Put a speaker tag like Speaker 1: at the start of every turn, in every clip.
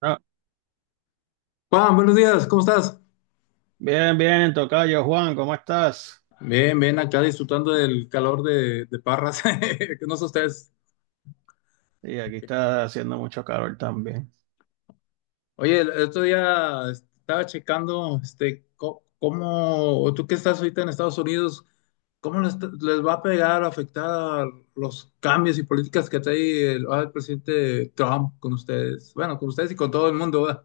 Speaker 1: Ah,
Speaker 2: Juan, buenos días, ¿cómo estás?
Speaker 1: bien, bien, tocayo Juan, ¿cómo estás?
Speaker 2: Bien, bien, acá disfrutando del calor de Parras, que no sé ustedes.
Speaker 1: Y aquí está haciendo mucho calor también.
Speaker 2: Oye, el otro día estaba checando, este, cómo, o tú que estás ahorita en Estados Unidos, cómo les va a pegar, afectar los cambios y políticas que trae el presidente Trump con ustedes, bueno, con ustedes y con todo el mundo, ¿verdad?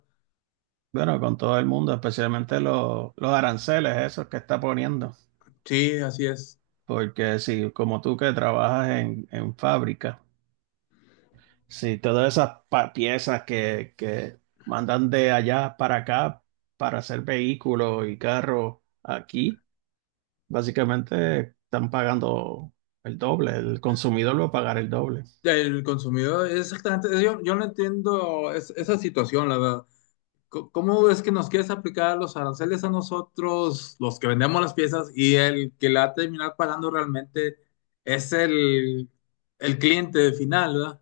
Speaker 1: Bueno, con todo el mundo, especialmente los aranceles, esos que está poniendo.
Speaker 2: Sí, así es.
Speaker 1: Porque si, como tú que trabajas en fábrica, si todas esas piezas que mandan de allá para acá para hacer vehículos y carros aquí, básicamente están pagando el doble, el consumidor va a pagar el doble.
Speaker 2: El consumidor, exactamente, yo no entiendo esa situación, la verdad. ¿Cómo es que nos quieres aplicar los aranceles a nosotros, los que vendemos las piezas, y el que la va a terminar pagando realmente es el cliente final, ¿verdad?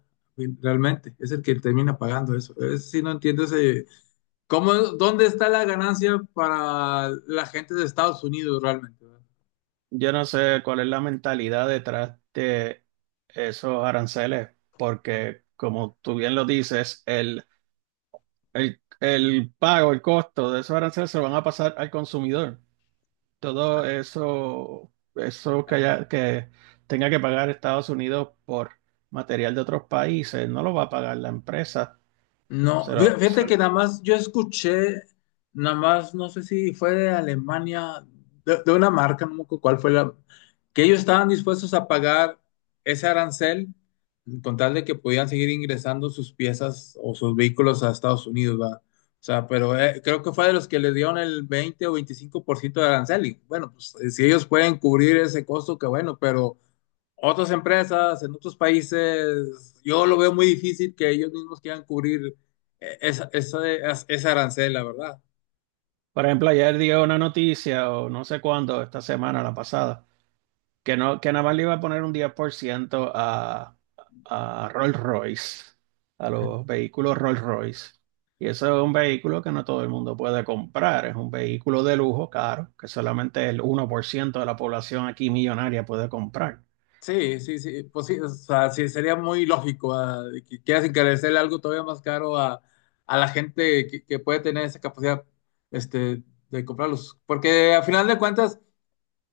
Speaker 2: Realmente, es el que termina pagando eso. Si no entiendo ese, ¿cómo, dónde está la ganancia para la gente de Estados Unidos realmente, ¿verdad?
Speaker 1: Yo no sé cuál es la mentalidad detrás de esos aranceles, porque como tú bien lo dices, el pago, el costo de esos aranceles se lo van a pasar al consumidor. Todo eso, que tenga que pagar Estados Unidos por material de otros países, no lo va a pagar la empresa. Se
Speaker 2: No,
Speaker 1: lo-
Speaker 2: fí-
Speaker 1: se
Speaker 2: fíjate que
Speaker 1: lo-
Speaker 2: nada más yo escuché, nada más no sé si fue de Alemania, de una marca, no me acuerdo cuál fue la, que ellos estaban dispuestos a pagar ese arancel con tal de que podían seguir ingresando sus piezas o sus vehículos a Estados Unidos, ¿verdad? O sea, pero creo que fue de los que les dieron el 20 o 25% de arancel y bueno, pues si ellos pueden cubrir ese costo, que bueno, pero otras empresas en otros países, yo lo veo muy difícil que ellos mismos quieran cubrir esa arancel, la verdad.
Speaker 1: por ejemplo, ayer dio una noticia, o no sé cuándo, esta semana, la pasada. Que no, que nada más le iba a poner un 10% a Rolls Royce, a los vehículos Rolls Royce. Y eso es un vehículo que no todo el mundo puede comprar. Es un vehículo de lujo caro, que solamente el 1% de la población aquí millonaria puede comprar.
Speaker 2: Sí, sí, sí, pues sí, o sea, sí, sería muy lógico de que quieras encarecerle algo todavía más caro a la gente que puede tener esa capacidad este, de comprarlos. Porque a final de cuentas,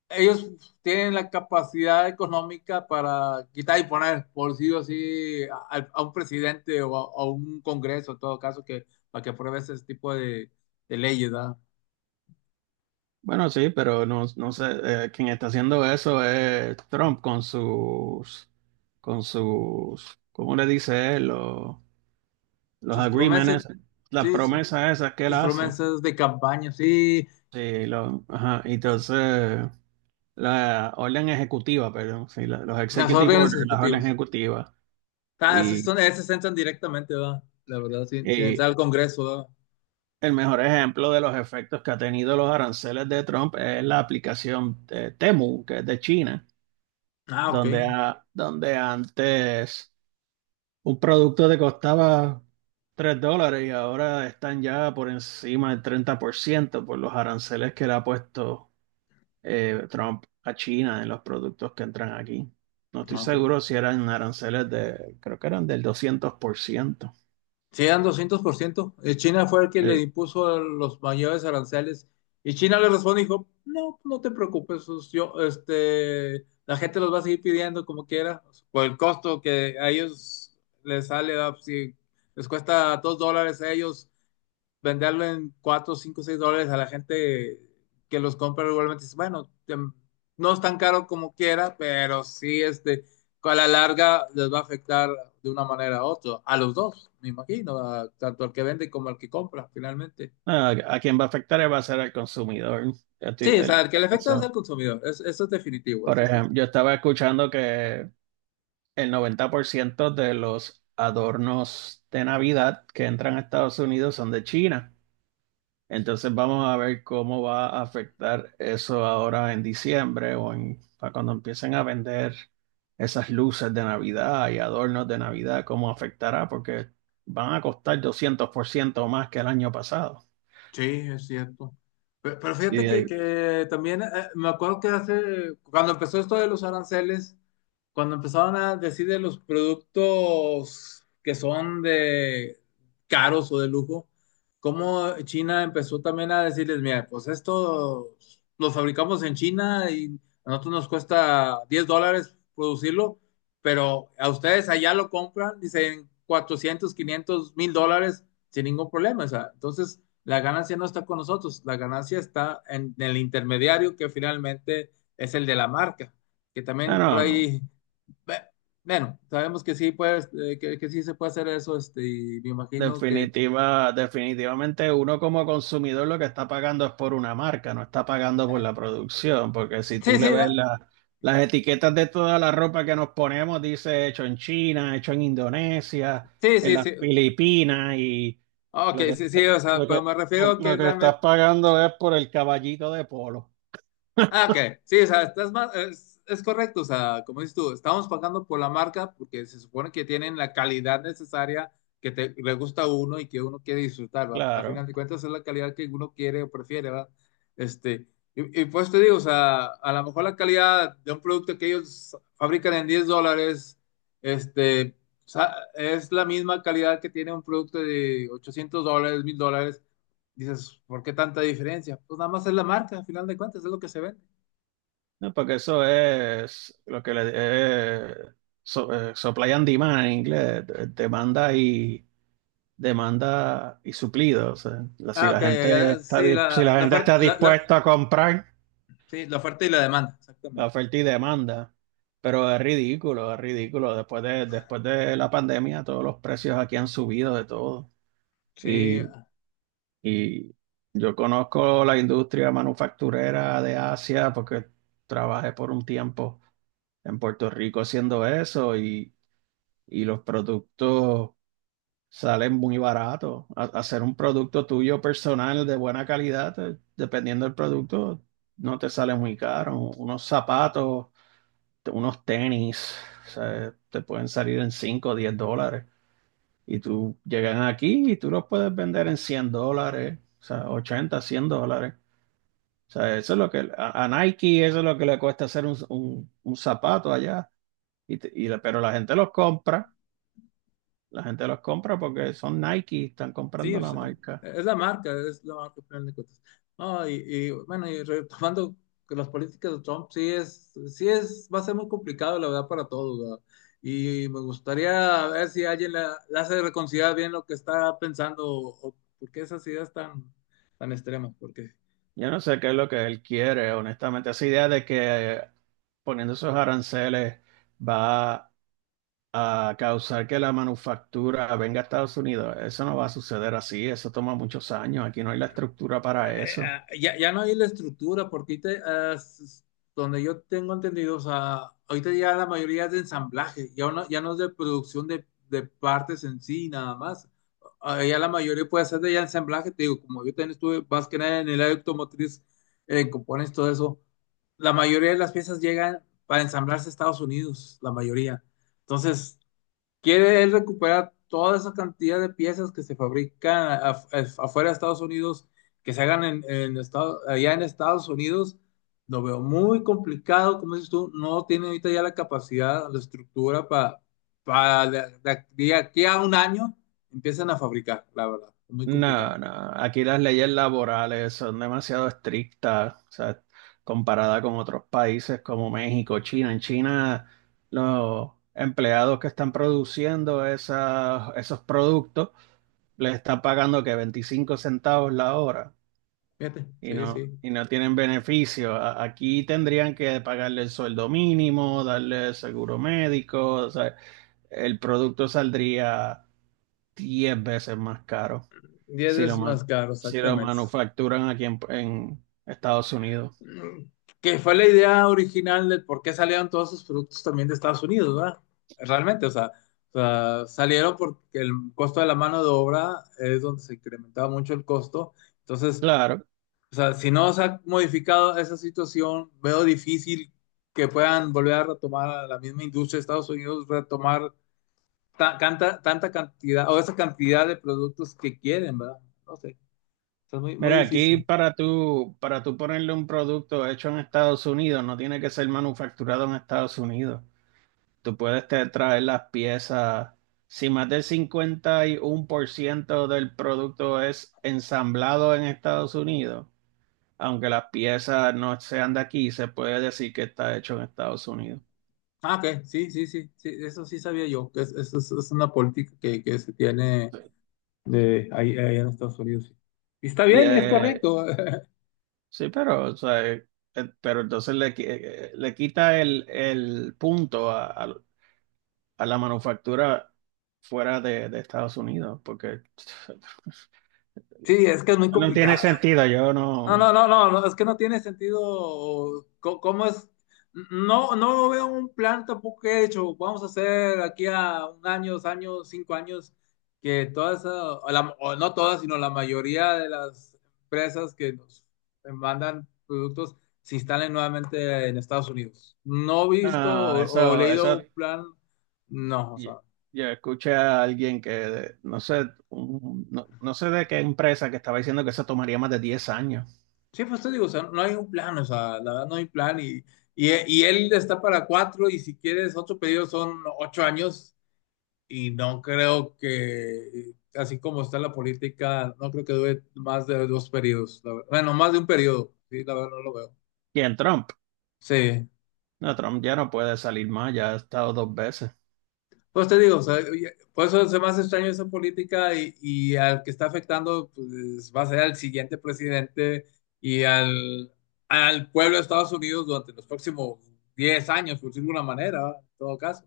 Speaker 2: ellos tienen la capacidad económica para quitar y poner, por sí o sí, a un presidente o a un congreso, en todo caso, que, para que apruebe ese tipo de leyes, ¿verdad?
Speaker 1: Bueno, sí, pero no, no sé, quien está haciendo eso es Trump con sus, ¿cómo le dice él? Los
Speaker 2: Sus promesas,
Speaker 1: agreements, las
Speaker 2: sí, su-
Speaker 1: promesas esas que él
Speaker 2: sus
Speaker 1: hace.
Speaker 2: promesas de campaña, sí,
Speaker 1: Sí, lo, ajá, y entonces la orden ejecutiva, perdón, sí, los
Speaker 2: las
Speaker 1: executive
Speaker 2: órdenes
Speaker 1: orders, las órdenes
Speaker 2: ejecutivas.
Speaker 1: ejecutivas.
Speaker 2: Ah, esas
Speaker 1: Y,
Speaker 2: son, esas entran directamente, ¿verdad? La verdad, sin
Speaker 1: y
Speaker 2: entrar al congreso, ¿verdad?
Speaker 1: el mejor ejemplo de los efectos que ha tenido los aranceles de Trump es la aplicación Temu, que es de China,
Speaker 2: Ah, ok.
Speaker 1: donde, donde antes un producto te costaba $3 y ahora están ya por encima del 30% por los aranceles que le ha puesto Trump a China en los productos que entran aquí. No estoy
Speaker 2: Ah,
Speaker 1: seguro
Speaker 2: ok.
Speaker 1: si eran aranceles de, creo que eran del 200%.
Speaker 2: Sí, dan 200%. China fue el que le
Speaker 1: Eh,
Speaker 2: impuso los mayores aranceles. Y China le responde y dijo, no, no te preocupes, yo, este, la gente los va a seguir pidiendo como quiera, por el costo que a ellos les sale, ¿verdad? Si les cuesta 2 dólares a ellos venderlo en 4, 5, 6 dólares a la gente que los compra regularmente. Dice, bueno, no es tan caro como quiera, pero sí, este, a la larga les va a afectar de una manera u otra, a los dos, me imagino, tanto al que vende como al que compra, finalmente.
Speaker 1: a, a quien va a afectar va a ser al consumidor. Yo estoy-
Speaker 2: Sí, o sea,
Speaker 1: el-
Speaker 2: el que le afecta es al
Speaker 1: Eso.
Speaker 2: consumidor, eso es definitivo,
Speaker 1: Por
Speaker 2: eso sí.
Speaker 1: ejemplo, yo estaba escuchando que el 90% de los adornos de Navidad que entran a Estados Unidos son de China. Entonces vamos a ver cómo va a afectar eso ahora en diciembre o en, para cuando empiecen a vender esas luces de Navidad y adornos de Navidad, cómo afectará, porque van a costar 200% más que el año pasado.
Speaker 2: Sí, es cierto. Pero
Speaker 1: Y,
Speaker 2: fíjate que, que también me acuerdo que hace, cuando empezó esto de los aranceles, cuando empezaron a decir de los productos que son de caros o de lujo, cómo China empezó también a decirles, mira, pues esto lo fabricamos en China y a nosotros nos cuesta 10 dólares producirlo, pero a ustedes allá lo compran, dicen 400, 500, 1000 dólares sin ningún problema. O sea, entonces. La ganancia no está con nosotros, la ganancia está en el intermediario que finalmente es el de la marca, que también por
Speaker 1: bueno,
Speaker 2: ahí, bueno, sabemos que sí, pues, que sí se puede hacer eso, este, y me imagino que.
Speaker 1: definitivamente uno como consumidor lo que está pagando es por una marca, no está pagando por
Speaker 2: eh,
Speaker 1: la producción, porque si
Speaker 2: sí,
Speaker 1: tú le
Speaker 2: sí,
Speaker 1: ves las etiquetas de toda la ropa que nos ponemos, dice hecho en China, hecho en Indonesia,
Speaker 2: sí,
Speaker 1: en
Speaker 2: sí,
Speaker 1: las
Speaker 2: sí,
Speaker 1: Filipinas, y
Speaker 2: ok,
Speaker 1: lo que,
Speaker 2: sí,
Speaker 1: está-
Speaker 2: sí, o sea,
Speaker 1: lo
Speaker 2: pero
Speaker 1: que,
Speaker 2: me refiero
Speaker 1: lo,
Speaker 2: a que
Speaker 1: lo que estás
Speaker 2: realmente.
Speaker 1: pagando es por el caballito de polo.
Speaker 2: Ah, ok. Sí, o sea, estás más, es correcto. O sea, como dices tú, estamos pagando por la marca porque se supone que tienen la calidad necesaria que te, le gusta a uno y que uno quiere disfrutar, ¿va? A
Speaker 1: Claro,
Speaker 2: final de cuentas es la calidad que uno quiere o prefiere, ¿va? Este, y pues te digo, o sea, a lo mejor la calidad de un producto que ellos fabrican en 10 dólares, este, o sea, es la misma calidad que tiene un producto de 800 dólares, 1000 dólares. Dices, ¿por qué tanta diferencia? Pues nada más es la marca, a final de cuentas, es lo que se ve.
Speaker 1: ¿no? Porque eso es lo que le... supply and demand en inglés, demanda y suplido. O sea, la- si
Speaker 2: Ah, ok,
Speaker 1: la gente está, di- si la gente está dispuesta a comprar,
Speaker 2: sí, la oferta y la demanda,
Speaker 1: la
Speaker 2: exactamente.
Speaker 1: oferta y demanda. Pero es ridículo, es ridículo. Después de la pandemia, todos los precios aquí han subido de todo.
Speaker 2: Sí,
Speaker 1: Y, y yo conozco la industria manufacturera de Asia porque trabajé por un tiempo en Puerto Rico haciendo eso y los productos. Sale muy barato. Hacer un producto tuyo personal de buena calidad, dependiendo del producto, no te sale muy caro. Unos zapatos, unos tenis, o sea, te pueden salir en 5, o $10. Y tú llegan aquí y tú los puedes vender en $100, o sea, 80, $100. O sea, eso es lo que a, Nike, eso es lo que le cuesta hacer un zapato allá. Pero la gente los compra, la gente los compra porque son Nike, están
Speaker 2: sí,
Speaker 1: comprando la
Speaker 2: pues,
Speaker 1: marca.
Speaker 2: es la marca, al final de cuentas. No, bueno, y retomando que las políticas de Trump, sí es, va a ser muy complicado, la verdad, para todos, ¿verdad? Y me gustaría ver si alguien la hace reconsiderar bien lo que está pensando o por qué esas ideas tan extremas, porque.
Speaker 1: Yo no sé qué es lo que él quiere, honestamente. Esa idea de que poniendo esos aranceles va a causar que la manufactura venga a Estados Unidos, eso no va a suceder así, eso toma muchos años, aquí no hay la estructura para eso.
Speaker 2: Ya, ya no hay la estructura, porque ahorita, ah, s- donde yo tengo entendido, o sea, ahorita ya la mayoría es de ensamblaje, ya no es de producción de partes en sí, nada más. Ah, ya la mayoría puede hacer de ya ensamblaje, te digo, como yo también estuve más que nada en el área automotriz, en compones, todo eso, la mayoría de las piezas llegan para ensamblarse a Estados Unidos, la mayoría. Entonces, quiere él recuperar toda esa cantidad de piezas que se fabrican afuera de Estados Unidos, que se hagan allá en Estados Unidos. Lo veo muy complicado, como dices tú, no tiene ahorita ya la capacidad, la estructura para de aquí a un año empiezan a fabricar, la verdad, muy complicado.
Speaker 1: No, no, aquí las leyes laborales son demasiado estrictas, o sea, comparada con otros países como México, China. En China, los empleados que están produciendo esos productos les está pagando que 25 centavos la hora
Speaker 2: Fíjate,
Speaker 1: y
Speaker 2: sí, sí.
Speaker 1: no tienen beneficio. Aquí tendrían que pagarle el sueldo mínimo, darle seguro médico, o sea, el producto saldría 10 veces más caro
Speaker 2: diez
Speaker 1: si lo,
Speaker 2: veces más
Speaker 1: man-
Speaker 2: caro,
Speaker 1: si lo
Speaker 2: exactamente.
Speaker 1: manufacturan aquí en Estados Unidos.
Speaker 2: Que fue la idea original del por qué salieron todos esos productos también de Estados Unidos, ¿verdad? Realmente, o sea, salieron porque el costo de la mano de obra es donde se incrementaba mucho el costo. Entonces,
Speaker 1: Claro.
Speaker 2: o sea, si no se ha modificado esa situación, veo difícil que puedan volver a retomar a la misma industria de Estados Unidos, retomar tanta cantidad o esa cantidad de productos que quieren, ¿verdad? No sé, o sea, es muy, muy
Speaker 1: Mira, aquí
Speaker 2: difícil.
Speaker 1: para tú ponerle un producto hecho en Estados Unidos, no tiene que ser manufacturado en Estados Unidos. Tú puedes traer las piezas. Si más del 51% del producto es ensamblado en Estados Unidos, aunque las piezas no sean de aquí, se puede decir que está hecho en Estados Unidos.
Speaker 2: Ah, ok, sí, sí, sí, sí, eso sí sabía yo, que es una política que se tiene
Speaker 1: Sí.
Speaker 2: de ahí en Estados Unidos. Sí. Y está
Speaker 1: Y
Speaker 2: bien y es correcto.
Speaker 1: sí, pero, o sea, pero entonces le, le quita el punto a, a la manufactura fuera de Estados Unidos, porque
Speaker 2: Sí, es que es muy
Speaker 1: no tiene
Speaker 2: complicado.
Speaker 1: sentido. Yo
Speaker 2: No, no,
Speaker 1: no,
Speaker 2: no, no, no, es que no tiene sentido. ¿Cómo es? No, no veo un plan tampoco hecho. Vamos a hacer aquí a un año, 2 años, 5 años, que todas, o no todas, sino la mayoría de las empresas que nos mandan productos se instalen nuevamente en Estados Unidos. No he visto
Speaker 1: no,
Speaker 2: o
Speaker 1: eso,
Speaker 2: leído
Speaker 1: eso.
Speaker 2: un plan, no, o
Speaker 1: Ya,
Speaker 2: sea.
Speaker 1: yo escuché a alguien que, no sé, no, no sé de qué empresa que estaba diciendo que eso tomaría más de 10 años.
Speaker 2: Sí, pues te digo, o sea, no hay un plan, o sea, la verdad no hay plan y él está para cuatro y si quieres ocho pedidos son 8 años y no creo que, así como está la política, no creo que dure más de 2 periodos, la verdad. Bueno, más de un periodo, sí, la verdad no lo veo.
Speaker 1: Y en Trump,
Speaker 2: Sí,
Speaker 1: no, Trump ya no puede salir más, ya ha estado 2 veces.
Speaker 2: pues te digo, o sea, oye, por eso se me hace extraño esa política y al que está afectando pues, va a ser al siguiente presidente y al pueblo de Estados Unidos durante los próximos 10 años, por decirlo de alguna manera, ¿va? En todo caso.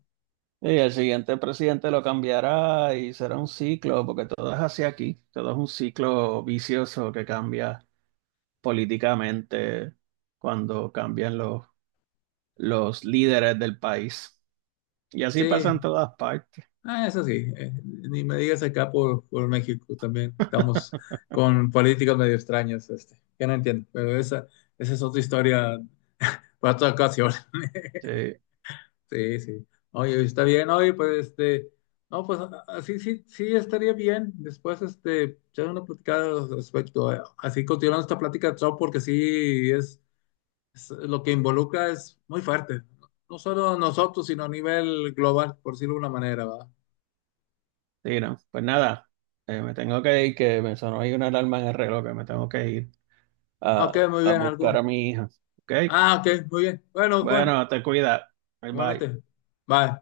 Speaker 1: Y el siguiente presidente lo cambiará y será un ciclo, porque todo es así aquí, todo es un ciclo vicioso que cambia políticamente cuando cambian los líderes del país. Y así pasa en
Speaker 2: Sí,
Speaker 1: todas partes.
Speaker 2: eso sí, ni me digas acá por México también, estamos con políticas medio extrañas, este, que no entiendo, pero esa es otra historia para otra ocasión.
Speaker 1: Sí,
Speaker 2: Sí, sí. Oye, está bien, oye, pues este, no, pues así sí, sí estaría bien. Después, este, echar una platicada al respecto. Así continuando esta plática, Trump, porque sí es lo que involucra es muy fuerte. No solo nosotros, sino a nivel global, por decirlo de alguna manera, ¿va?
Speaker 1: sí, no. Pues nada, me tengo que ir, que me sonó ahí una alarma en el reloj, que me tengo que ir
Speaker 2: Ah, ok,
Speaker 1: a,
Speaker 2: muy
Speaker 1: a
Speaker 2: bien,
Speaker 1: buscar
Speaker 2: algún.
Speaker 1: a mi hija. ¿Ok?
Speaker 2: Ah, ok, muy bien. Bueno, Juan,
Speaker 1: Bueno, te cuida. Bye bye.
Speaker 2: igualmente. Bye.